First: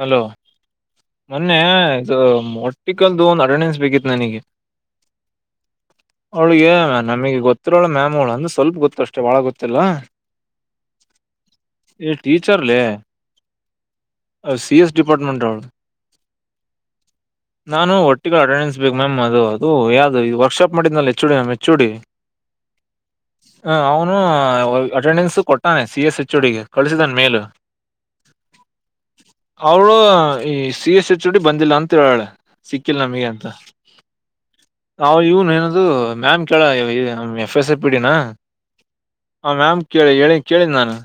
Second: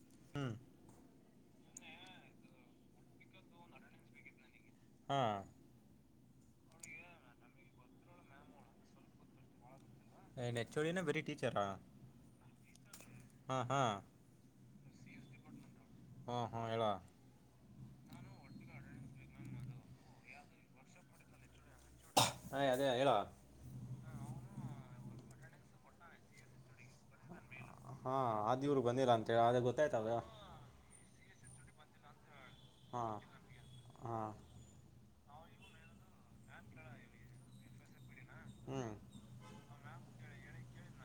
hello ಹ್ಮ್ ಮೊನ್ನೆ ಇ ಮೊಟ್ಟಿಕಲ್ದು ಒಂದು ಅಡೆನೆನ್ಸ್ ಬೇಕಿತ್ತು ನನಗೆ ಹಾ ಅವಳಿಗೆ ನಮಗೆ ಗೊತ್ತಿರೋಳ ಮ್ಯಾಮ್ ಅವಳು ಅಂದ್ರ ಸ್ವಲ್ಪ ಗೊತ್ತು ಅಷ್ಟೇ ಬಾಳ ಗೊತ್ತಿಲ್ಲಾ ನೆಚ್ಚೋಳಿನ ಬರೀ ಟೀಚರಾ ಈ ಹಾ ಹಾ ಅ ಸಿ ಎಸ್ ಡಿಪ್ಟ್ಮೆಂಟ್ ಅವರು ಹಾ ಹಾ ಹೇಳ ನಾನು ಒಟ್ಟಿಗ ಅಟೆಂಡೆನ್ಸ್ ಬೇಕು ಮ್ಯಾಮ್ ಅದು ಹಓ್ ಯ್ದ ಈ ವರ್ಶಾಪ್ ಮಾಡ್ನೆ ಹೆಚ್ಚುಡಿ ಚೂಡಿ ಹಾ ಅದೇ ಹೇಳ ಹ ಅವನು ಅಟೆಂಡೆನ್ಸ್ ಕೊ ಹಾಂ ಸಿ ಎಸ್ ಎಚ್ ಡಿಗೆ ಹಾ ಆದ ಇವ್ರಗ್ ಬಂದಿಲ್ಲ ಅಂತೇಳಿ ಅದೇ ಅವ್ಳು ಗೊತ್ತಾಯ್ತದ ಈ ಸಿ ಎಸ್ ಎಚ್ ಡಿ ಬಂದಿಲ್ಲ ಅಂತ ಹೇಳಳೆ ಸಿಕ್ಕಿಲ್ಲ ಹಾ ನಮಗೆ ಅಂತ ಹಾ ಹಾ್ ಇವನು ಏನದು ಮ್ಯಾಮ್ ಕೇಳ ಎಫ್ ಎಸ್ ಎ ಪಿ ಡಿನ ಹ್ಮ್ ಹ ಮ್ಯಾಮ್ ಕೇಳಿ ಹೇಳಿ ಕೇಳ ನಾನು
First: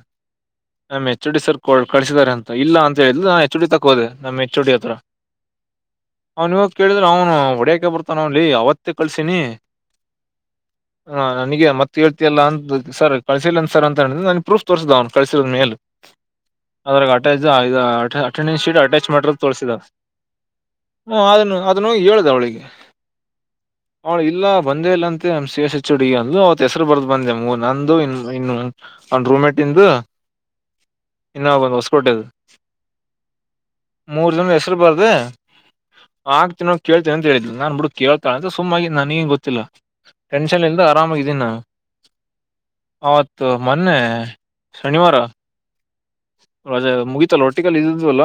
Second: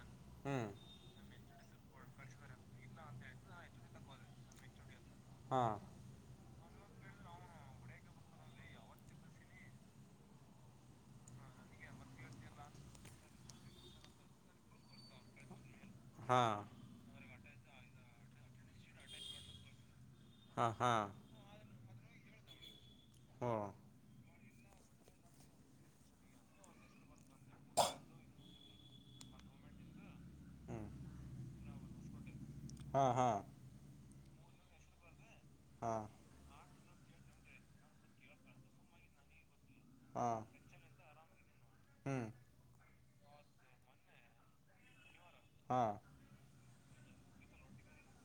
ಹ್ಮ್ ನಮ್ ಹೆಚ್ಚೋಡಿ ಸರ್ ಕಳ್ಸಿದಿದ್ದಾರೆ ಅಂತ ಇಲ್ಲ ಅಂತ ಹೇಳಿದ್ರೆ ನಾ ಹೆಚ್ಚುಡಿ ತಕೋದೆ ನಮ್ ಹೆಚ್ಚೋಡಿ ಹತ್ರರ ಹಾ ಅವನ್ವಾಗ ಕೇಳಿದ್ರೆ ಅವನು ಹೊಡೆಯಕೆ ಬರ್ತಾನಲ್ಲಿ ಅವತ್ತೇ ಕಳ್ಸಿನಿ ಹಾ ನನಗೆ ಮತ್ತತ್ ಹೇಳ್ತಲ್ಲ ಅಂತ ಸರ್ ಕಳ್ಸಿಲ್ಲನ್ ಸರ್ ಅಂತ ಹೇಳ ನನ್ ಪ್ರೂಫ್ ತೋರ್ಸ್ದ ಅವ್ನು ಕ ಮೇಲೆ ಹಾ ಅಟೆಂಡನ್ ಶೀಟ್ ಅಟ್ಯಾಚ್ ಮಾಡ ತೋಿದ ಹಾ ಹಾ ಹೇಳ್ದ ಅವಳಿಗೆ ಹ್ಞೂ ಅವಳ ಇಲ್ಲ ಒಂದೇ ಇಲ್ಲ ಅಂತೆ ಸಿ ಎಸ್ ಎಚ್ ಡಿ ಅ ಅವತ್ ಹೆಸರು ಬರ್ದ್ ಬಂದೆಮಗು ನಂದು ಇನ್ನು ಅವ ರೂಮ ಒಂದು ಹ್ಞೂ ನಾವವು ಬಂದು್ ಹೊಸಸ್ಕ ಕೊಟ್ಟೆದು ಹಾ ಹಾ ಮೂರ್ ಜನ್ದ ಹೆಸರು ಬಾರ್ದ ಹಾ ಆಕ್ತನ ಕೇಳ್ತೀನ ಅಂತ ಹೇಳಿದ್ದ್ ನಾನು ಬಿಟ್ಟು ಕೇಳ್ತಾಳ ಅಂತ ಸುಮ್ಮಾಗಿ ನನಗೇನು ಹಾ ಗೊತ್ತಿಲ್ಲಟೆನ್ ಇಲ್ಲ್ಲ ಅ ಆಾಮಾಗಿದ್ದೀಿ ನಾನು ಹ್ಮ್ ಆತ್ ಮೊನ್ನೆ ಶನಿವಾರ ಹಾ ಅದ ಮುಗಿತಲ್ಲ ಹೊಟ್ಟಿಗೆಲ್ಲಿ ಇದದ್ವಲ್ಲ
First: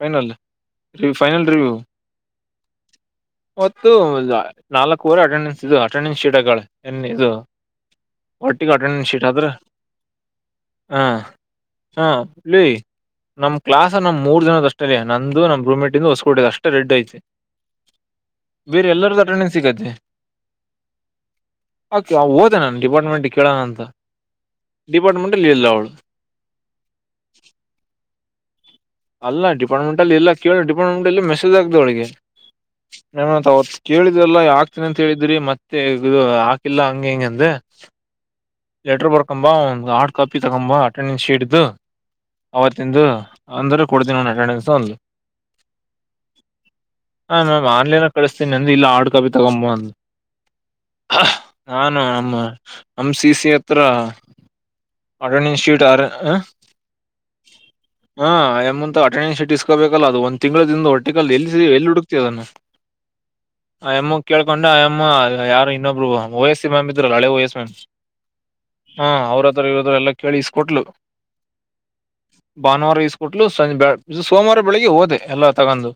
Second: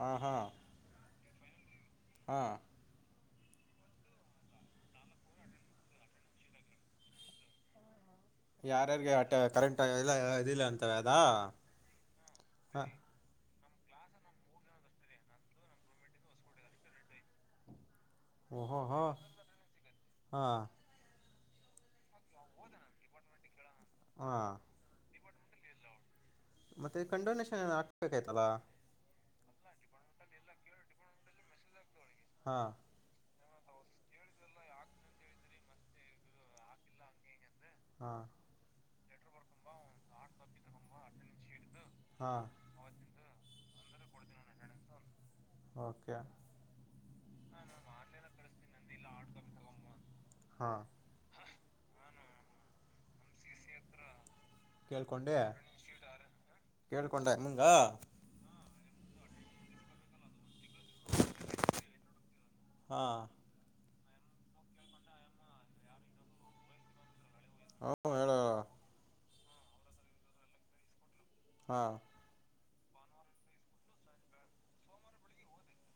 ಹಾ ಹಾ ಫೈನಲ್ ರಿವ್ಯೂ ಹಾ ಒತ್ತು ನಾಲ್ಕವರೆ ಅಟೆಂಡನ್ಸ್ ಇದು ಅಟೆಂಡೆನ್ಸ್ ಶೀಟಗಳು ಎನ್ ಇದು ಒಟ್ಟಿಗೆ ಅಟೆಂಡೆನ್ಸ್ ಅೆ ಶೀಟ್ ಆದ್ರೆ ಕರೆಂಟ್ ಇಲ್ಲ ಇದಿಲ್ಲ ಅಂತವ ಅದಾ ಹ ಹಾ ನಮ್ ಕ್ಲಾಸ್ ನಮ್ ಮೂರ್ ಜನದ ಅಷ್ಟೇ ಅಯ ನಂದು ನಮ್ ರೂಮ್ಟ ಇ ಹೊಸ್ಕ ಕೊಟ್ಟಿದೆ ಅಷ್ಟೇ ರೆಡ್ಡಿ ಐತಿ ಓಹೋ ಬೇರೆ ಹೋ ಎಲ್ಲರಿಗ ಟ್ರನ್ನಿಂಗ್ ಸಿಗತ್ತೆ ಹಾ ಓಕೆ ಓದೆ ನಾನು ಡಿಪಾರ್ಟ್ಮೆಂಟ್ ಕೇಳೋಣ ಅಂತ ಹಾ ಡಿಪಾರ್ಟ್ಮೆಂಟಲ್ಲಿ ಇರಿಲ್ಲ ಅವಳು ಮತ್ತೆ ಕಂಡೋನೇಷನ್ ಏ ಹಾಕ್ಬೇಕಾಯ್ತಲ್ಲಾ ಅಲ್ಲ ಡಿಪಾರ್ಟ್ಮೆಂಟ್ ಅ ಎಲ್ಲ ಕೇಳ ಡಿಾರ್ಟ್ಮೆಂ ಅಲ್ಲಿ ಮಸಜ್ ಆಗಿದೆ ಅವಳಿಗೆ ಹಾ ಹತ್ ಕೇಳಿದ್ರಲ್ಲ ಯಾಕ್ತನ ಅಂತ ಹೇಳಿದ್ರಿ ಮತ್ತೆ ಇದು ಹಾಕಿಲ್ಲ ಹಂಗ ಹೆಂಗ ಅಂದ ಹಾ ಲೆಟರ್ ಬರ್ಕೊಂಬ ಒಂದು ಹಾರ್ಡ್ ಕಾಪಿ ತಗೊಂಬ ಅಟೆಂಡೆನ್ಸ್ ಶೀಟ್್ ಹಾ ಅವತ್ತಂದು ಅಂದ್ರೆ ಕೊಡ್ತನ ಒನ್ ಅಟೆಂಡೆನ್ಸ್ ಒಂದು ಓಕೆ ಹಾ ಮ್ಯಾಮ್ ಆನ್ಲೈನ್ ಕಳಿಸತೀನಿ ನಂದು ಇಲ್ಲ ಆರ್ಡ್ ಕಾಪಿ ತಗೊಂಬ ಅಂದು ಹಾ ನಾನು ಅಮ್ಮ ನಮ್ ಸಿ ಸಿ ಹತ್ರ ಅ ಕೇಳ್ಕೊಂಡೆ ಇಟಿಟ್ಯಟ್ ಆ ಹ ಕೇಳ್ಕೊಂಡೆ ನಿಂಗ ಹ ಎಂತ ಟೈನ್ ಸಿಟಸ್ೋಬೇಕಲ್ಲ ಅದು ಒ ತಿಂಗಳದಿಂದ ಹೊಟ್ಟೆಗಾಲ ಎಲ್ಲಿ ಎಲ್ಲಿ ಹುಡುಕ್ತಿವಿದನ್ನು ಹಾ ಆ ಎಮ ಕೇಳ್ಕೊಂಡು ಅಯಮ್ಮ ಯಾರ ಇನ್ನೊಬ್ರು ವಯಸ್ಸ ಮ್ಯಾಮ್ ಇದ್ರಲ್ಲ ಹಳೆ ವಯಸ್ ಮ್ಯಾಮ್ ಹ್ಮ ಹೇಳು ಹಾ ಅವ್ರತ್ರ ಇರೋದ್ರ ಎಲ್ಲ ಕೇಳ ಇಸ್ಕೊಟ್ಲು ಹಾ ಭಾನುವಾರ ಈಸ್ಕೊಟ್ಲು ಸಂಜ್ ಬೆ ಸೋಮವಾರ ಬೆಳಿಗ್ಗೆ ಹೋದೆ ಎಲ್ಲ ತಗೊಂಡು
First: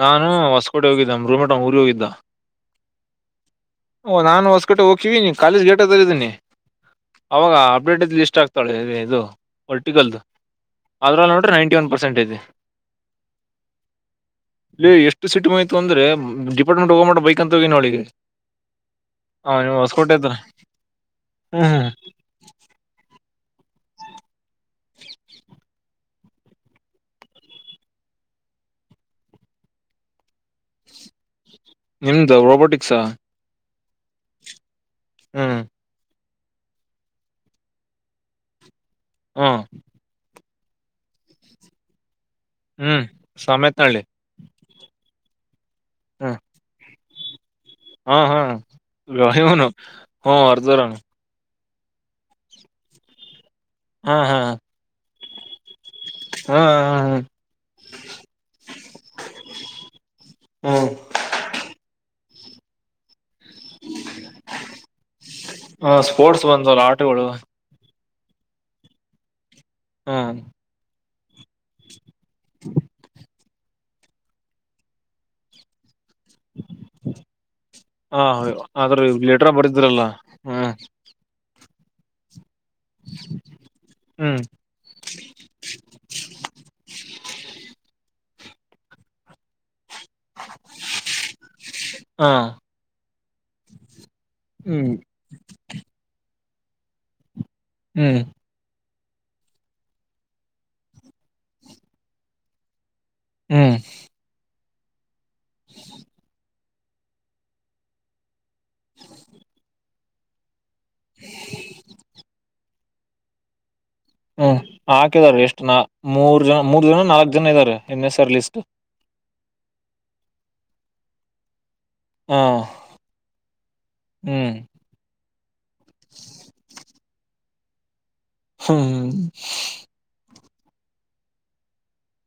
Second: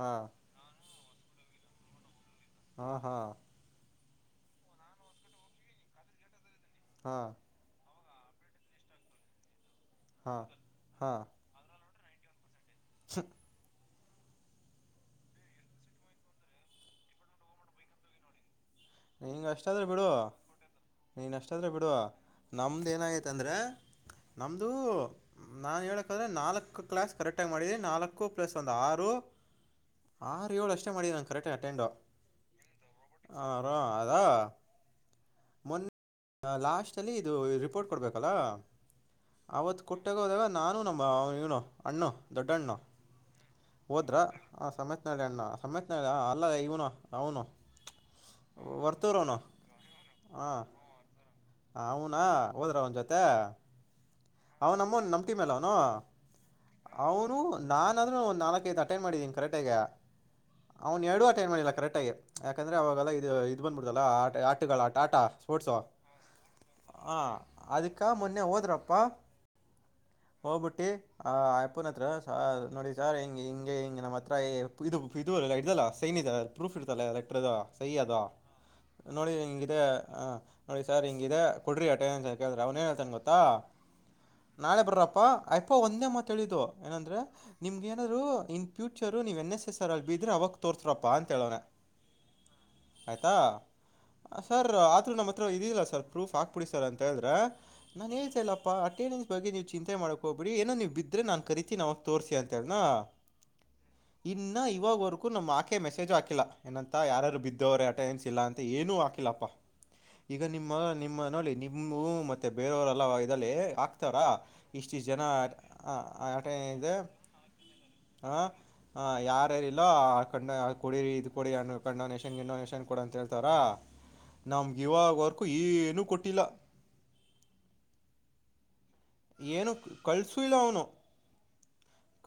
ಹಾ ನಾನು ಹೊಸಕೋಟೆ ಹೋಗಿದ್ದೆ ರೂಮೇಟ ಊರಿಗೆ ಹೋಗಿದ್ದ ಹ್ಮ ಹಾ ಓ ನಾನು ಹೊಸಕಟ್ಟೆ ಹೋಗ್ತೀಿವಿ ನೀ ಕಾಲೇಜ್ ಗೇಟ ಇದಿದ್ದೀನಿ ಹಾ ಅವಾಗ ಅಪ್ಡೇಟ್ ಲಿಸ್ಟ್ ಆಗ್ತಾಳೆ ಇದು ಪರ್ಟಿಕಲ್ ಹಾ ಅದ್ರಲ್ಲಿ ನೋಡ್ರೆ ನೈಂಟಿ ಒನ್ ಪರ್ಸೆಂಟ್ ಇದೆ ಚೆ ಇಲ್ಲಿ ಎಷ್ಟು ಸೀಟು ಮಾಡಯ್ತು ಅಂದ್ರೆ ಡಿಪಾರ್ಟ್ಮೆಂಟ್ ಹೋಗೋ ಮಾಡ ಬೈಕ್ ಅಂತ ಹೋಗನ ಅವಳಿಗೆ ನೀಂಗ ಅಷ್ಟಾದ್ರೆ ಬಿಡು ನೀನ್ ಅಷ್ಟಾದ್ರೆ ಹ್ಮ್ ಬಿಡು ನಮ್ದ್ ಏನ ಆಯ್ತಂದ್ರ ನಮ್ದು ನಾನ್ ಹೇಳಕ್ಂದ್ರೆ ನಾಲ್ಕ್ು ಕ್ಲಾಸ್ ಕರೆಕ್ಟ್ ಆಗಿ ಮಾಡಿದಿ ನಾಲ್ಕು ಪ್ಲಸ್ ಒಂದ್ ಆರು ಆರು ಏಳು ಅಷ್ಟೇ ಮಾಡಿದಂ ನಿಮ್ದು ರೋಬೊಟಿಕ್ಸಾ ಅದಾ ಮೊನ್ನೆ ಲಾಸ್ಟ್ ಅಲ್ಲಿ ಇದು ರಿಪೋರ್ಟ್ ಕೊಡ್ಬೇಕಲ್ಲ ಹ್ಮ್ ಅವತ್ತು ಕೊಟ್ಟಾಗೋದಾಗ ನಾನು ನ ಅವವನು ಅಣ್ಣು ದೊಡ್ಡಣ್ಣ ಹ್ಮ್ ಸಮೇತನಹಳ್ಳಿ ಹೋದ್ರ ಆ ಸಮೇತ್ನಳೆ ಅಣ್ಣ ಸಮೇತನಾಳ ಹ್ಮ್ ಅಲ್ಲ ಇವನು ಹೌನು ಹಾ ಹಾ ರನು ಹ ಹಾ ಅರ್ಧರನು ಅವನ ಹೋದ್ರ ಅವನ ಜೊತೆ ಹಾ ಹಾ ಅವನಮ್ಮನ್ ನಮ್ ಟೀಮಲ್ಲ ಅವನು ಹಾ ಹಾ ಅವರು ನಾನ್ಾದ್ರೂ ಒಂದ್ ನಾಲ್ಕೈದು ಅಟೆಂಡ್ ಮಾಡಿದ್ದೀಿ ಕರೆಕ್ಟ್ ಆಗ ಹ್ಮ್ ಅವ್ನ್ ಎರಡೂ ಅಟೆಂಡ್ ಮಾಡಿಲ್ಲ ಕರೆಕ್ಟ್ ಆಗಿ ಯಾಕಂದ್ರೆ ಅವವಾಗೆಲ್ಲ ಇದು ಇ ಬಂದ್ಬಿಡದಲ್ಲ ಆ ಆಟಗಳ ಆಟ ಸ್ಪೋರ್ಟ್ಸ ಹ್ಮ್ ಸ್ಪೋರ್ಟ್ಸ್ ಬಂದವಲ್ಲ ಹ ಆಟಗಳು ಅದಕ್ಕೆ ಈ ಮೊನ್ನೆ ಹೋದ್ರಪ್ಪ ಹಾ ಹೋಗ್ಬಿಟ್ಟಿ ಹ ಅಪ್ಪುನ ಹತ್ರ ಸ ನೋಡಿ ಸರ್ ಹಿಂ ಹಿಂಗೆ ಹಿಂ ನಮ್ಮ ಹತ್ರ ಇದು ಇಲ್ಲ ಇ್ದಲ್ಲ ಸೈನ್ಿದೆ ಅ ಪ್ರೂಫ್ ಇತಲ್ಲ ಅ ಲಕ್ಟ್ರದದು ಹ ಆದ್ರೂ ಲಲೆಟ್ರ ಬರಿದ್ರಲ್ಲ ಹ್ಮ್ ನೋಡಿ ಸರ್ ಹಿಂಗಿದೆ ಕೊಡ್ರಿ ಆಟೆನ್ಾಿದ್ರ ಅವನ ಏನತಾನನ್ ಗೊತ್ತಾ ಹ್ಮ್ ನಾಳೆ ಬರ್ರಪ್ಪಾ ಅಯಪ್ಪಾ ಒಂದೇ ಮಾತ್ ಹೇಳಿದು ಏನಂದ್ರೆ ನಿಮ್ಗೆ ಏನಾದ್ರು ಇನ್ ಫ್ಯೂಚರು ನೀವು ಎನ್ ಎಸ್ ಎಸ್ ಆರ್ ಅಲ್ಲಿ ಬಿದ್ರರೆ ಅವಾಗ ತೋರ್ತ್ರಪ್ಪಾ ಅಂತೇಳೋಣ ಹ ಆಯ್ತಾ ಸರ್ ಹ್ಮ್ ಆದರೂ ನಮ್ಮ ಹತ್ರ ಇದಿಲ್ಲ ಸರ್ ಪ್ರೂಫ್ ಹಾಕ್ಿಬಿಡಿ ಸರ್ ಅಂತ ಹೇಳಿದ್ರೆ ನಾನನ್ ಹ್ಮ್ ಹೇಳ್ತಲ್ಲಪ್ಪ ಅಂಟನೆನ್ಸ್ ಬಗ್ಗೆ ನೀವು ಚಿಂತೆ ಮಾಡಕಕ್ ಹ್ಿಡಿ ಏೋ ನೀವು ಬಿದ್ರೆ ನನ್ ಕರೀತಿಾವಾಗ ತೋರಿಸಿ ಅಂತ ಹೇಳನಾ ಹ್ಮ್ ಇ ಇವಾಗವರೆಗೂ ನಮ್ ಆಕೆ ಮೆಸೇಜ್ ಹಾಕಿಲ್ಲ ಏನಂತ ಯಾರು ಬಿದ್ದವರೆ ಅಟೆಂಡೆನ್ಸ್ ಇಲ್ಲ ಅಂತ ಏನೂ ಹಾಕಿಲ್ಲಪ್ಪ ಈಗ ನಿಮ್ಮ ನಿಮ್ಮ ನೋಡಿಿ ನಿಮ್ಮ ಮತ್ತೆ ಬೇರೆಯವರ ಅಲ್ಲಲ್ಲಿ ರ ಹ್ಮ್ ಇಷ್ಟುಷ್ಟು ಜನ ಹಾಕಿದಾರೆ ಎಷ್ಟು ನಾ ಮೂರ್ ಆಟಏ ಜನ ಮೂರ್ ಇದೆ ಜನ ನಾಲ್ಕ್ ಜನ ಇದ್ದಾರೆ ಎನ್ ಎಸ್ ಆರ್ ಲಿಸ್ಟ್ ಆ ಯಾರ ಇಲ್ಲ ಕ ಕುಡಡಿರಿ ಇ್ ಕುಡಿ ಕ ಡೊನೇಷನ್ ಹ ಗಿನ್ಡೊನೇಷನ್ ಕೊಡ ಅಂತ ಹೇಳ್ತಾರ ಹ್ಮ್ ನಮ್ಗೆ ಇವಾಗವರ್ಕೂ ಏನುೂ ಕೊಟ್ಟಿಲ್ಲ ಹ್ಮ್ ಏನು ಕಳ್ಸೂ ಇಲ್ಲ ಅವನು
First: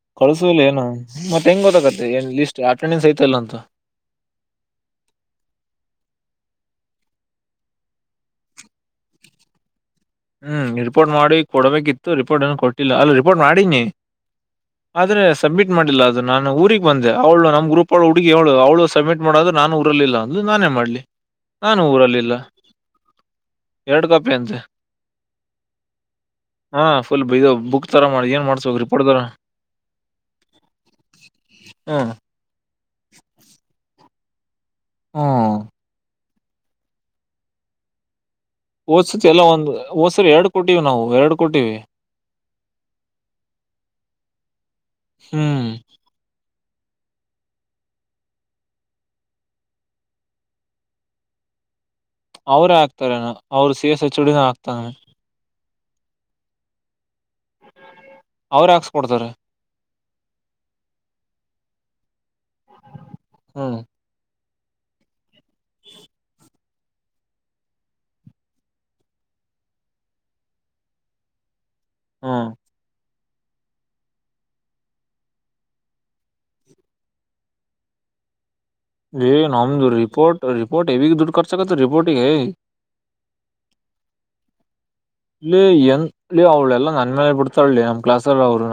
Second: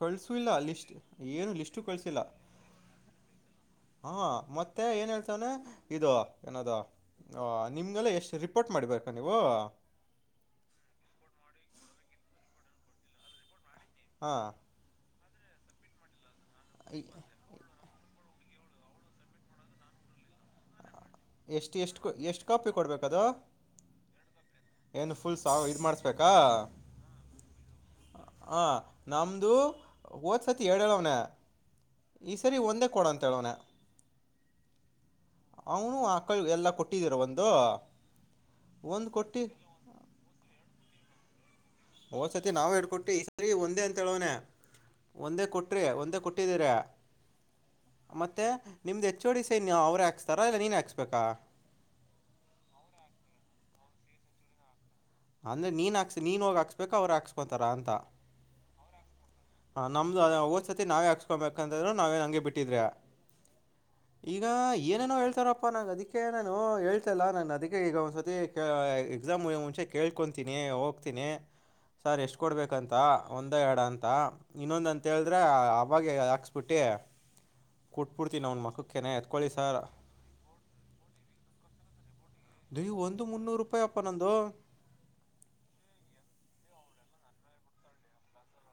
ಕಳಿಸೂ ಇಲ್ಲ ಕಳ್ಸಿಲ್ಲ ಏನನು ಲಿಸ್ಟ್ ಮತ್ತೆ ಏನು ಹೆಂಗ್ ಲಿಸ್ಟು ಗೊತ್ತಕತ್ತೆ ಏನ್ ಲಿಸ್ಟ್ ಅಟೆಂಡೆನ್ಸ್ ಐತಲ್ಲ ಅಂತೂ ಹಾ ಮತ್ತೆ ಏನ್ ಹೇಳ್ತವನ ಇ ಏನದ ನಿಮ್ಗೆಲ್ಲ ಎಷ್ಟು ರಿಪೋರ್ಟ್ ಮಾಡಿಬೇಕಾ ನೀವು ಹ್ಮ್ ರಿಪೋರ್ಟ್ ಮಾಡಿ ಕೊಡಬೇಕಿತ್ತು ರಿಪೋರ್ಟ್ ಏನು ಕೊಟ್ಟಿಲ್ಲ ಅಲ್ ರಿಪೋರ್ಟ್ ಮಾಡೀಿನಿ ಹಾ ಆದ್ರೆ ಸಬ್ಮಿಟ್ ಮಾಡಿಲ್ಲ ಅದು ನಾನ ಊರಿಗೆ ಬಂದೆ ಅವಳ ನಮ್ಮ ಗ್ರೂಪ್ ಹುಗಿ ಅವಳು ಅವಳು ಸಬ್ಮಿಟ್ ಮಾಡದ್ ನಾನು ಉಊರಲಿಲ್ಲ ಅ ನಾನೇ ಮಾಡ್ಲಿ ಎಷ್ಟು ನಾನು ಎಷ್ಟು ಊರಲ್ಲಿಲ್ಲ ಎಷ್ಟು ಕಾಪಿ ಕೊಡ್ಬೇಕದ ಎರಡ್ ಕಾಪಿ ಅಂತೆ ಏನ್ ಹಾ ಫುಲ್ದು ಬುಕ್ ಥರ ಮಾಡಿ ಏನು ಮಾಡ್ಿಸಬೇಕಕ್ು ರಿಪೋರ್ಟ್್ದಾರ ಓದ ಸತಿ ಡ ಎಳವಣ ಹ್ಮ ಒಂದೇ ಕೊಡ ಅಂತ ಹೇಳೋನ ಹಾ ಮಕ್ಕಳ ಎಲ್ಲ ಕೊಟ್ಟಿದ್ದೀರ ಒಂದು ಒಂದ್ ಒಸತಿ ಎಲ್ಲ ಕೊಟ್ಟಿ ಒಂದು ಹೊಸತ್ ಎರಡು ಕೊಟ್ಟಿವವಿ್ ನಾವು ಎರಡು ಹಓ್ಸತಿ ನಾವವು ಹೇಡ್ಕೊಟ್ಟು ಈ ಸರಿ ಒಂದೇ ಅಂತೇಳವನನೆ ಒಂದೇ ಹ್ಮ್ ಕೊಟ್ರಿ ಒಂದೇ ಕೊಟ್ಟಿದ್ದೀರ ಮತ್ತೆ ನಿಮ್ದು ಹೆಚ್ಚ ಡಿ ಸೈನ್ ಅವರು ಹಾಕ್ಸ್ತಾರ ಇಲ್ಲ ನೀನು ಹಾಕ್ಸ್ಬೇಕಾ ಅವ್ರೇ ಆಗ್ತಾರನ ಅವ್ರು ಸಿ ಎಸ್ ಚುಡಿನ ಆಗ್ತಾನಾನ ಅಂದ್ರ ನೀನ್ ಹಾಕ್ ನೀನ್ ಹಾಕ್ಬೇಕ ಅವರು ಹಕ್ಸ್ ಅವ್ರ ಹಾಕ್ಸ್ ಕೊಡ್ತಾರ ನಮ್ದು ಹಓದ್ತಿ ನಾವೇ ಹಾಕ್ಸ್ಕೊಬೇಕಂತ್ರು ನಾವೇ ನಂಗೆ ಬಿಟ್ಟಿದ್ರೆ ಈಗ ಹ್ಮ್ ಈಗ ಏನೇನೋ ಹೇಳ್ತಾರಪ್ಪ ನ ಅದಕ್ಕೆ ನಾನು ಹೇಳ್ತಲ್ಲ ನಾನನ್ ಅದಕ್ಕೆ ಈಗ ಒಂದ್ಸತಿ ಎಕ್ಸಾಮಂ ಮುಂಚೆ ಕೇಳ್ಕೊತೀನಿ ಹೋಗ್ತೀನಿ ಸರ್ ಎಷ್ಟು ಹ್ಮ್ ಕೊಡ್ಬೇಕಂತ ಒಂದ ಎಡ ಅಂತ ಇನ್ನೊಂದ ಅಂತ ಹೇಳಿದ್ರೆ ಅವಾಗ ಹಾಕ್ಸ್ಬಿಟ್ಟಿ ಕುಟ್ಬಿಡ್ತೀನಿ ಅವನ್ ಮಕ್ಕ ಏನುಮದು ರ ರಿಪೋರ್ಟ್ ರಿಪೋರ್ಟ್ ದೂಡ್ಸಕ ರಿಪೋರ್ಟ್ ದಯು ಒಂದು ಮುನ್ನೂರು ರೂಪಾಯಿ ಅಪ್ಪ ನಂದು ಲ ಎನ್ ಲ ಅವಳ ಎಲ್ಲಾ ನಂದನ್ ಮೇಲೆ ಬಿಡ್ತಾಳಿ ನಮ್ಮ್ಲಸ್ ಅವರು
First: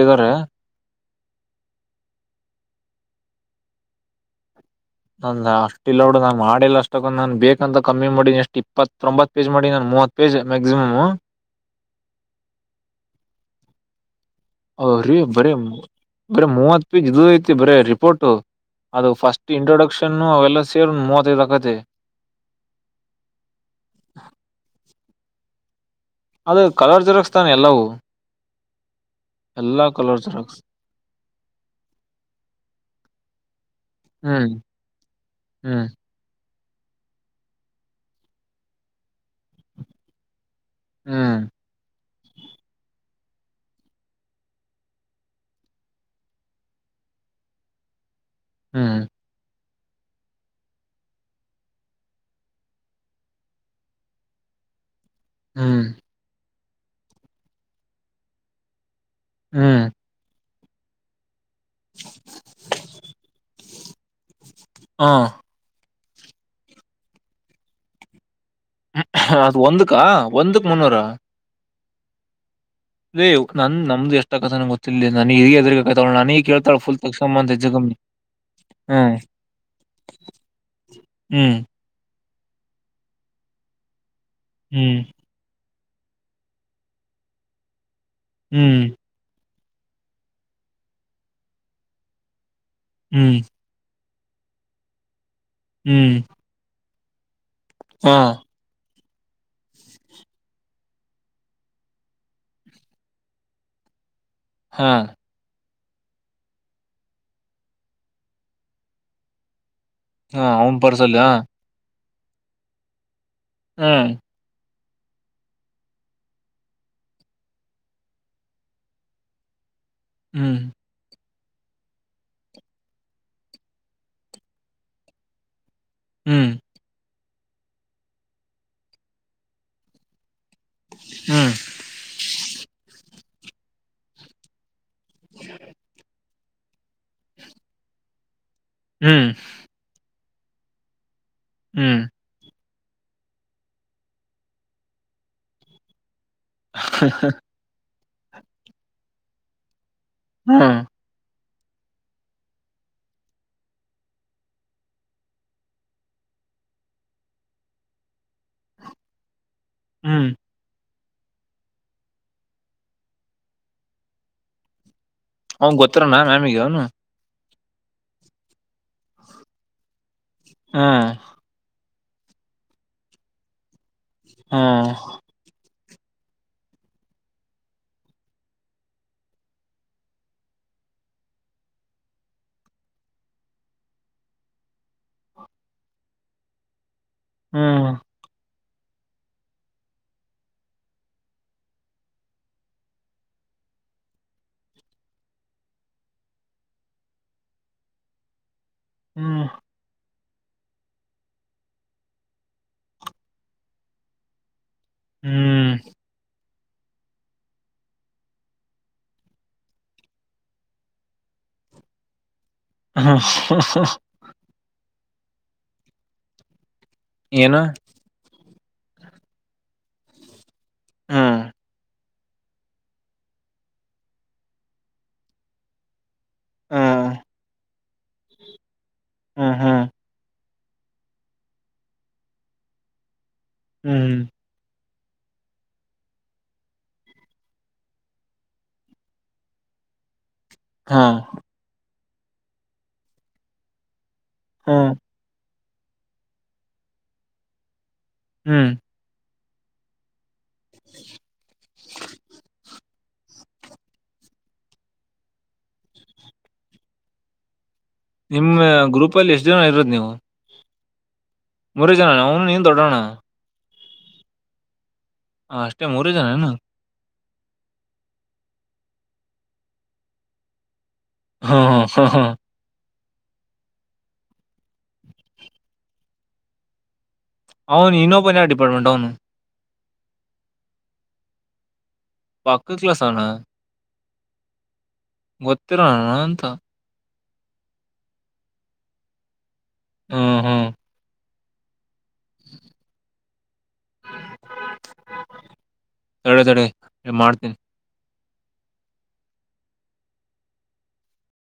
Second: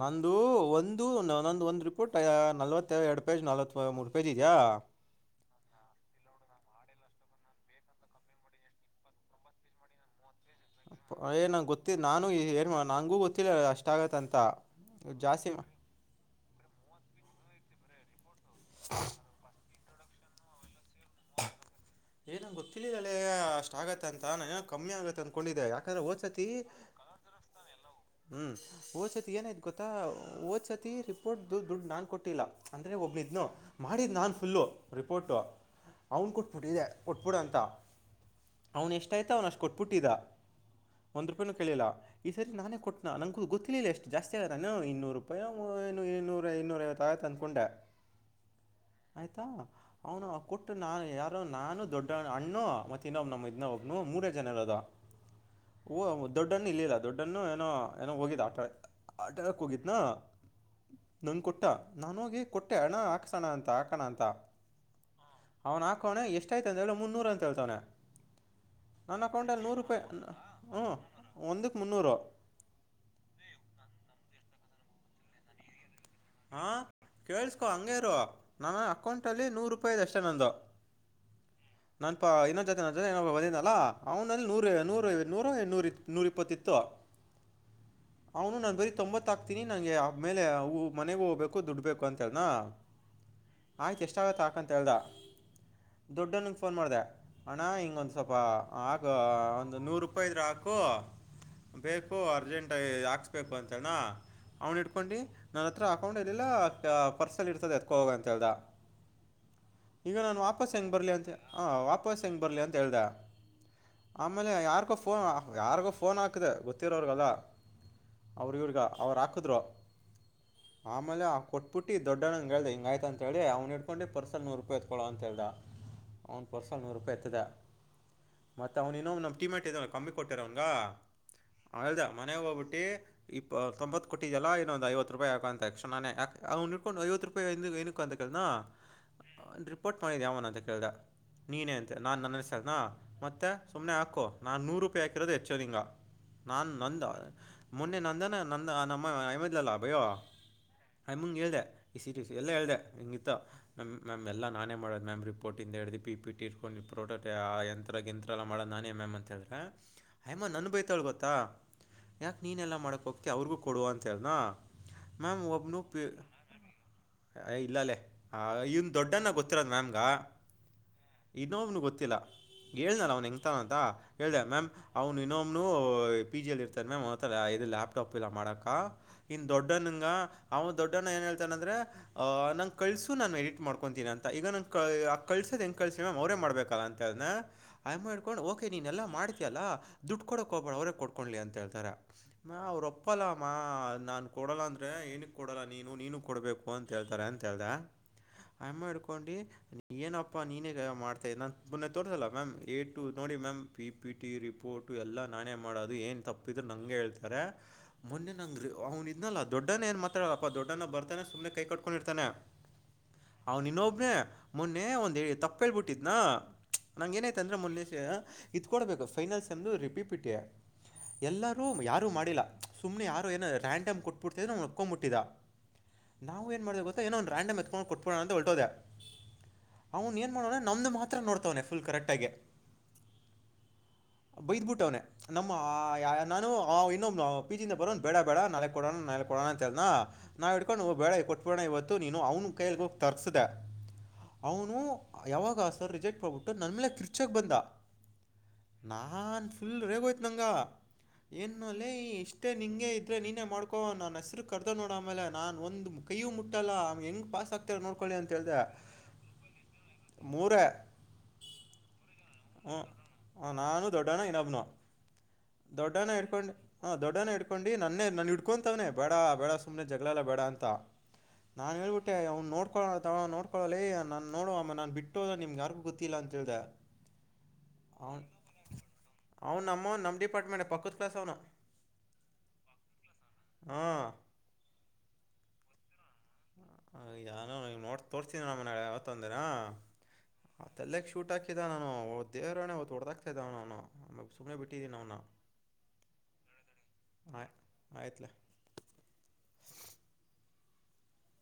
ನಂದು ಒಂದು ನಂದು ಒಂದು ರಿಪೋರ್ಟ್ ನಲ್ವತ್ತ ಎರಡು ಪೇಜ್ ನಲ್ವತ್ತು ಇ ಮೂರು ರೂಪಾಯ್ದ ಇದೆಯಾ ನ ಅಷ್ಟ ಇಲ್ಲ ನೋಡು ನಾನನ್ ಮಾಡಿಲ್ಲ ಅಷ್ಟಕ್ಕೊ ನಾನನ್ ಬೇಕಂತ ಕಮ್ಮಿ ಮಾಡಿ ಎಷ್ಟ್ ಇಪ್ಪತ್ತ ತೊಂಬತ್ತು ಪೇಜ್ ಮಾಡಿ ನಾನನ್ ಮೂವತ್ತು ಪಜ ಮಕ್ಸಿಮಮು ಮ ನಾನು ಏ ಮಾಡ ನಂಗೂ ಗೊತ್ತಿಲ್ಲ ಅಷ್ಟ ಆಗತ್ತಂತೆ ಹ ರೀ ಬರೀ ಬರೀ ಮೂವತ್ ಪೇಜ್ ಇದ ಐತಿ ಬರ ರಿಪೋರ್ಟ್ ಅದು ಫಸ್ಟ್ ಇಂಟ್ರೊಡಕ್ಷನ್ ಅವೆಲ್ಲ ಸೇರ್ ಮೂವತ್ತೈದ್ ಆಕತಿ ಏನ ಗೊತ್ತಿಲ್ಲಿದಳೆ ಅಷ್ಟ ಆಗತ್ತ ಅಂತ ನಾನ ಏನ ಕಮ್ಮಿ ಆಗತ್ತೆ ಅಂದಕೊಂಡಿದ್ದೆ ಯಾಕ ಅದ ಕಲರ್ ಜೆರಾಕ್ಸ್ ತಾನ ಎಲ್ಲವು ಹ್ಮ್ ಹಓದ್ ಸತಿ ಏನಾಯ್ ಎಲ್ಲಾ ಗೊತ್ತಾ ಕಲರ್ ಜೆರಾಕ್ಸ್ ಹಓದ್ ಸತಿ ರಿಪೋರ್ಟ್ ಡ್ ದುಡ್ಡು ನಾನ್ ಕೊಟ್ಟಿಲ್ಲ ಅಂದ್ರೆ ಒಬ್ಬ ಇದ ಮಾಡಿದ್ ನಾನ್ ಹ್ಮ್ ಫುಲ್ಲ ರಿಪೋರ್ಟ್ ಹ್ಮ್ ಅವ್ನ್ ಕೊಟ್ಬಿಟ್ಟಿದೆ ಕೊಟ್ಬಿಡ ಅಂತ ಅವ್ನ್ ಎಷ್ಟಯ್ತ ಅವ್ನ ಅಷ್ಟು ಕೊಟ್ಬಿಟ್ಟಿದ ಒಂದ್ ಹ್ಮ್ ರೂಪಾಯಿನೂ ಕೇಳಿಲ್ಲ ಈ ಸರಿ ನಾನೇ ಕೊಟ್ಟ ನಾ ನಂನ್ಗೂ ಗೊತ್ತಿಲ್ಲಷ್ಟ ಜಸ್ತಿ ಆಗತಾನು ಇನ್ನೂರು ರೂಪಾಯಿ ಇೂರ ಇನ್ನೂರ ವತ್ತು ಆಯತ ಅಂದ್ಕೊಂಡೆ ಹ್ಮ್ ಆಯ್ತಾ ಅವನು ಕೊಟ್ಟ ನಾನು ಯಾರು ನಾನು ದೊಡ್ಡ ಅಣ್ಣು ಮತ್ ಇನ್ನೊಬ್ ನಮ್ ಇದನ್ನ ಒಬ್ನು ಮೂರೇ ಜನ ಇರೋದ ಹ್ಮ್ ಓ ದೊಡ್ಡನ್ನು ಇಲ್ಲಿಲ್ಲ ದೊಡ್ಡನ್ನು ಏನೋ ಏನೋ ಹೋಗಿದ ಆಟ ಆಟರಕ್ ಹ್ಮ್ ಹೋಗಿತ್ನಾ ನಂ ಕೊಟ್ಟ ಊಟ್ಟ ನಾನ ಹೋಗಿ ಕೊಟ್ಟೆ ಅಣ ಹಾಕ್ಸೋಣ ಅಂತ ಹಾಕಣ ಅಂತ ಹ ಹಾಕೋಣೆ ಎಷ್ಟಾಯಯ್ತ ಹೇಳು ಮುನ್ನೂರ ಅಂತ ಹೇಳ್ತೋಣೆ ನನ್ನ ಅದ್ ಅಕೌಂಟಲ್ಲಿ ನೂರು ಒಂದಕ್ಕ ರೂಪಾಯಿ ಒಂದಕ್ ಹ್ಮ ಒಂದಕ್ ಮುನ್ನೂರು ದೇ ನನ್ ನಮ್ದು ಎಷ್ಟಕತಾನ ಗೊತ್ತಿಲ್ಲ ನನ್ ಹೀಗದ್ರ ಆಯ್ತಳ ನಾನೀಗ್ ಹಾಂ ಕೇಳ್ತಾಳೆ ಫುಲ್ ತಕ್ಷ ಸಂಬಂಧ ಕೇಳಿಸ್ಕೊ ಜಗಮಿ ಹಂಗೆ ಇರು ನನ್ನ ಹ್ಮ ಅಕೌಂಟಲ್ಲಿ ನೂರು ರೂಪಾಯಿದು ಅಷ್ಟೇ ಹ್ಮ್ ಇನ್ನೊ ಜತೆನ ಬದ ಅಲ್ಲ ಅವ್ಲ್ಲಿ ನೂ ಹ್ಮ್ ನೂರು ನೂರು ನೂರು ಇ ನೂರ ಇಪ್ಪತ್ತ ಇತ್ತು ಅವನು ನಾನ್ ಹ್ಮ್ ಬರೀ ತೊಂಬತ್ ಹಾಕ್ತೀನಿ ನಂಗೆ ಆ ಮೇಲೆ ಮನೆಗ್ ಹೋಗ್ಬೇಕು ದುಡ್ಬೇಬೇಕು ಅಂತ ಹೇಳನಾ ಹ್ಮ್ ಆಯ್ತು ಎಷ್ಟಾಗುತ್ತೆ ಹಾಕಂತ ಹೇಳ್ದ ಹ್ಮ್ ದೊಡ್ಡನಂಗೆ ಫೋನ್ ಮಾಡಿದೆ ಅಣ ಹಿಂಗೊಂದ್ ಹಾ ಸ್ವಲ್ಪ ಆಗ ಒಂದು ನೂರು ರೂಪಾಯಿ ಇದ್ರ ಹಾಕು ಬೇಕು ಅರ್ಜೆಂಟ್ ಹಾಕ್ಸ್ಬೇಕು ಅಂತನಾ ಅವ್ನ ಹಾ ಇಡ್ಕೊಂಡಿ ನನ್ನ ಹತ್ರ ಅಕೌಂಟ್ ಇಲ್ಲಿಲ್ಲ ಪರ್ಸಲ್ಲಿ ಇರ್ತದೆ ಎತ್ಕೊೋಗ ಅಂತ ಹೇಳ್ದ ಈಗ ನಾನು ಹಾ ವಾಪಸ್ ಅವ್ನ್ ಹೆಂಗ ಬರ್ಲಿ ಪರ್ಸಲ್ ಹಾ ಅಂತ ಹ ವಾಪಸ್ ಹೆಂಗ ಬರ್ಲಿ ಅಂತ ಹೇಳ್ದ ಹ್ಮ್ ಆಮೇಲೆ ಯಾರು ಯೋ ಫೋನ್ ಯಾರಿಗೋ ಫೋನ್ ಹಾಕ್ದೆ ಗೊತ್ತಿರೋ್ರಗಲ್ಲ ಅವ್ರ ಇವ್ರಗ ಅವರು ಹಾಕಿದ್ರು ಹ್ಮ್ ಆಮೇಲೆ ಕೊಟ್ಬಿಟ್ಟು ದೊಡ್ಡ ಹಂ ಹೇಳೆಗಯ್ತ ಅಂತಿ ಅವ್ನು ಹಡ್ಕೊಂಡು ಪರ್ಸ ನೂರು ರೂಯಿತ್ಕೊಳ ಅಂತ ಹೇಳೆ ಅವನ್ ಹ್ಮ್ ಪರ್ಸಲ್ ನೂರು ರೂಪಾಯಿ ಇತದೆ ಮತ್ತ ಅವ್ನ್ ಇನ್ನೊ ನಮ್ ಟೀಮೆಂಟ್ ಇ ಕಮ್ಮಿ ಕೊಟ್ಟ ತರಾಳ್ವ ಹ್ಮ್ ಅದ ಮನೆಗೆ ಹೋಗ್ಬಿಟ್ಟಿ ಇ ತೊಂಬತ್ ಕೊಟ್ಟಿದಲ್ಲ ಇನ್ನೊಂದು್ ಐವತ್ತು ರೂಾಯಿಾಕ ಅಂತ ಎಕ್ಷಾ ನಾನೇ ಯಕ ಅವ್ ಇಟ್ಕೊಂಡು ಐತ್ತು ರೂಪಾಯಿಏ ಏಕ್ಕೆ ಅಂತೇಳಲ್ದನಾ ಹ್ಮ್ ರಿಪೋರ್ಟ್ ಮಾಡಿದ್ದ ಯಾವನ ಅಂತ ಕೇಳ್ದ ನೀನೇ ಅಂತ ಹ್ಮ್ ನಾನ್ ನನ್ನ ಸರಿ ನಾ ಮತ್ತೆ ಸುಮ್ನೆ ಹಾಕು ನಾನ್ ನೂರು ರೂಪಾಯಿ ಹಾಕಿರೋದು ಹೆಚ್ಚು ನಿಂಗ ನಾನ್ ನಂದ ಮೊನ್ನೆ ನಂದನ ನಂದ ನಮ್ಮ ಅಐಮದ್ಲಲ್ಲಾ ಬಯೋ ಹ್ಮ್ ಆಯಮಂಗ್ ಹೇಳಿದೆ ಇ ಸಿಟ ಎಲ್ಲ ಹೇಳ್ದೆ ಹಿಂಗಿತ್ತ ನ ಮ್ಯಾಮ್ ಎಾ ನಾನೇ ಮಾಡೋ್ ಮ್ಯಾಮ್ ರಿಪೋರ್ಟ್ ಇಂದ ಎ ಹೇಳ್ದಿ ಪಿ ಪಿಟಿ ಇರ್ಕೊಂಡು ನೀವು ಪ್ರಾಡಕ್ಟ್ ಎಂಥರಗೆಂತ್ರ ಎಲ್ಲ ಮಾಡೋದು ನಾನೇ ಮ್ಯಾಮ್ ಅಂತ ಹೇಳಿದ್ರೆ ಹ್ಮ್ ಹಯಮ್ಮ ನನ್ ಬೈತಾಳ ಗೊತ್ತಾ ಯಾಕ ನೀನೆ ಎಲ್ಲಾ ಮಾಡಕ್ ಹೋಗ್ತ ಅವ್ರಿಗೂ ಕೊಡುವ ಅಂತ ಹೇಳನಾ ಅವ ಗೊತ್ತಾರಣ ಮ್ಯಾಮಿಗೆ ಅವನು ಇಲ್ಲ ಲ್ಲೇ ಈ ದೊಡ್ಡನ್ನ ಗೊತ್ತಿರೋದು ಮ್ಯಾಮ್ಗ ಹ್ಮ ಇನ್ನೊಬ್ನು ಗೊತ್ತ [unintelligible] ಹೇಳನ ಲಾ ಅವನ್ ಇತಾಂತ ಹೇಳ್ದ ಮ್ಯಾಮ್ ಅವನು ಇನ್ನೊ್ನು ಪಿ ಜಿಲ್ಲಿ ಇರ್ತಾರ ಮ ಮತ್ತ ಇದು ಲ್ಯಾಪ್ಟಾಪ್ ಎಲ್ಲ ಮಾಡಕ ಇನ್ ದೊಡ್ಡನಂಗ ಅವ್ನ ದೊಡ್ಡಣ ಏನ್ ಹೇಳ್ತಾನ ಅಂದ್ರ ಹಾ ನನಗೂ ಕಳ್ಸು ನಾನು ಎಡಿಟ್ ಮಾಡ್ಕೊತೀನಿ ಅಂತ ಈಗ ನ ಕಳ್ಸದ್ ಹೆಂಗ್ ಕಳ್ಸ ಮ್ ಅವರೇ ಮಾಡ್ಬೇಕಲ್ಲ ಅಂತ ಹೇಳ್ ಹ್ಮ್ ಹಾ ಯಾಮ್ ಇಡುಕೋಡು ನೀನೆ ಎಲ್ಲಾ ಮಾಡ್ತಯಲ್ಲಾ ದುಡ್ಡು ಕೊಡಕ್ ಹೋಗಬ ಅವರೇ ಕೊಡ್ಕೊಂಡ್ಲಿ ಅಂತ ಹೇಳ್ತಾರ ಅವ್ರು ಒಪ್ಪಲ್ಲ ಮಾ ನಾನ್ ಕೊಡಲ್ಲ ಅಂದ್ರೆ ಏನಕ್ ಕೊಡಲ್ಲ ನೀನು ನೀನು ಕೊಡ್ಬೇಕು ಅಂತ ಹೇಳ್ತಾರೆ ಅಂತ ಹೇಳ್ದ ಆಯಮ್ಮ ಹಿಡ್ಕೊಂಡಿ ಹ್ಮ್ ಏನ್ ಅಪ್ಪ ಅಪ್ಪಾ ನೀನೇ ಮಾಡ್ತಾ ನಾನು ಮೊನ್ನೆ ತೋರಿಸೋಲ್ಲ ಮ್ಯಾಮ್ ಎ ಟು ನೋಡಿ ma'am P P T report ಎಲ್ಲಾ ನಾನೇ ಹ್ಮ್ ಮಾಡೋದು ಏನ್ ತಪ್ಪಿದ ನಂಗೆ ಹೇಳ್ತಾರೆ ಮೊನ್ನೆ ನಂಗ ಅವ್ನ ಇದ್ನಲ್ಲ ದೊಡ್ಡನ ಏನ್ ಮಾತಾಡಲ್ಲಪ್ಪಾೊಡ್ಡನ ಬರ್ತಾನೆ ಸು್ನೆೈ ಕಟ್ಕೊಂಡಿರ್ತಾನೆ ಹ್ಮ್ ಹ್ಮ್ ಅವನನ್ನೊಬ್ರ ಮೊನ್ನೆ ಒಂದ್ ತಪ್ಪೇಳ್ ಬಿಟ್ಟಿದನಾ ನಾಗ ಏನಾಯ್ತ ಅಂದ್ರೆ ಏನು ಮುನ್ನೇಶ ಇದ ಕೊಡ್ಬೇಕು ಫೈನಲ್ಸ್ ಎಮ್ದು ರಿಪಿಪಿಟ ಹ್ಮ್ ಎಲ್ಲಾರೂ ಯಾರು ಮಾಡಿಲ್ಲ ಸುಮ್ನೆ ಯಾರು ಏನ ರ್ಯಾಂಡಮ್ ಕೊಟ್ಬಿಡ್ತಿದೆ ನ ಓಕ್ಕೊಂಬಿಟ್ಟಿದ ನಾವು ಏನ್ ಮಾಡ ಗೊತ್ತ ಹ್ಮ್ ಏನ ರಂಡ್ ಎತ್ಕೊಂಡ ಕೋಟುಬೇಡನ ಅಂತ ಹೊಟೋದ ಹ್ಮ್ ಹ್ಮ್ ಅವ್ನು ಏನ್ ನಮ್ದು ಮಾತ್ರ ನೋಡ್ತವನ ಫುಲ್ ಕರೆಕ್ಟ್ ಆಗಿ ಹ್ಮ್ ಬೈದ್ಬಿಟ್ಟವನೆ ನಮ್ಮ ನಾನು ಇನ್ನೊ ಪಿಜಿ ಇಂದ ಬರೋನು ಬೇಡ ಬೇಡ ನಾಲ್ಕ್ ಕೊಡೋಣ ನಾ ಕೊಡೋಣ ಅಂತ ನಾವು ಇಡ್ಕೊಂಡುವು ಹಾ ಬೇಡ ಕೊಬೋಣ ಇವತ್ತು ನೀನು ಅವನು ಕೈಯಲ್ಲಿ ಹೋಗಿ ತರಿಸದೆ ಅವನು ಹ್ಮ್ ಯಾವಾಗ ಆಸ ರಿಜೆಕ್ಟ್ ಮಾಡಬಿಟ್ಟು ನನ್ ಮೇಲೆ ಕಿರ್ಚಕ್ ಬಂದ ಹ್ಮ್ ನಾನ್ ಫುಲ್ ರೇಗೋಯ್ತು ನಂಗ ಏನು ಅಲ್ಲ ಇಷ್ಟೇ ನಿಂಗೆ ನೀನೇ ಮಾಡ್ಕೊ ನನ್ ಹೆಸರು ಕರ್ದ ನೋಡ ಆಮೇಲೆ ನಾ ಒಂದು ಕೈಯೂ ಮುಟ್ಟಲ್ಲ ಹೆಂಗ್ ಪಾಸ್ ಆತ ನಿಮ್ಮ ಗ್ರೂಪ ಅಲ್ಲಿ ಎಷ್ಟು ಜನ ಇರದು ನೀವು ಮೂರೇ ಮುರು ಜನಾನ ಅವನು ನೀನು ದೊಡ್ಡಣ್ಣ ದೊಡ್ಡನ ನಬ್ನು ಅಷ್ಟೇ ದೊಡ್ಡನ ಮೂರೇ ಜನ ಏನು ಇಡ್ಕೊಂಡು ಹ ದೊಡ್ಡನ ಇಡ್ಕೊಂಡು ಹೇ ನನ್ನೇ ನನ್ ಇಡ್ಕೊಂತವನನೆ ಬೇಡ ಬೇಡ ಸುಮ್ನೆ ಜಗಳಲ್ಲ ಬೇಡ ಅಂತ ನಾನ್ ಹೇಳ್ಬಿಟ್ಟೆ ಅವ್ನ್ ನೋಡ್ಕೊ ನೋಡ್ಕೊಳಲ್ಲ ನಾ ನೋಡ ನಾನ್ ಬಿಟ್ಟುೋದ ನಿಮ್ಗೆ ಯಾರ್ಗೂ ಗೊತ್ತ ತಿಲಂಂತದ ಅಂತ ಹೇಳಿದೆ ಅವೌನು ಇನ್ನೋಪನ್ಯ ಡಿಪಾರ್ಟ್ಮೆಂಟ್ ಅವನು ಹ್ಮು ನಮ್ ಡಿಪಾರ್ಟ್ಮಂಟೆ ಪಕ್ಕದ್ ಕ್ಲಾಸ್ನವನು ಪಕ್ಕದ್ ಕ್ಲಾಸ್ ಅವುನ ಗೊತ್ತಿರೋಣರಾಂತ ನೋಡ್ ತೋ ರ್ಸುತಿನಿ ನಗಾ ನಮ್ಮ ಯಾವತ್ತಾ ಒಂದಿನ ಹ್ಮ್ ಹ್ಮ್ ಮಾತೆ [unintelligible] ಸೂಟ್ ಹಾಕಿದ್ದೆ ನಾನು ದೇವರಾಣೆ ಅವತ್ ಹೊಡದಾಕ್ತಿದ್ದೆ ಅವನು ಸುಮ್ನೆ ಬಿಟ್ಟಿದಿನವನ್ನ ತಡೆ ತಡೆ [inaudible] ಮಾಡ್ತೀನಿ ಆಯ್ತು ಆಯ್ತ್ರಿ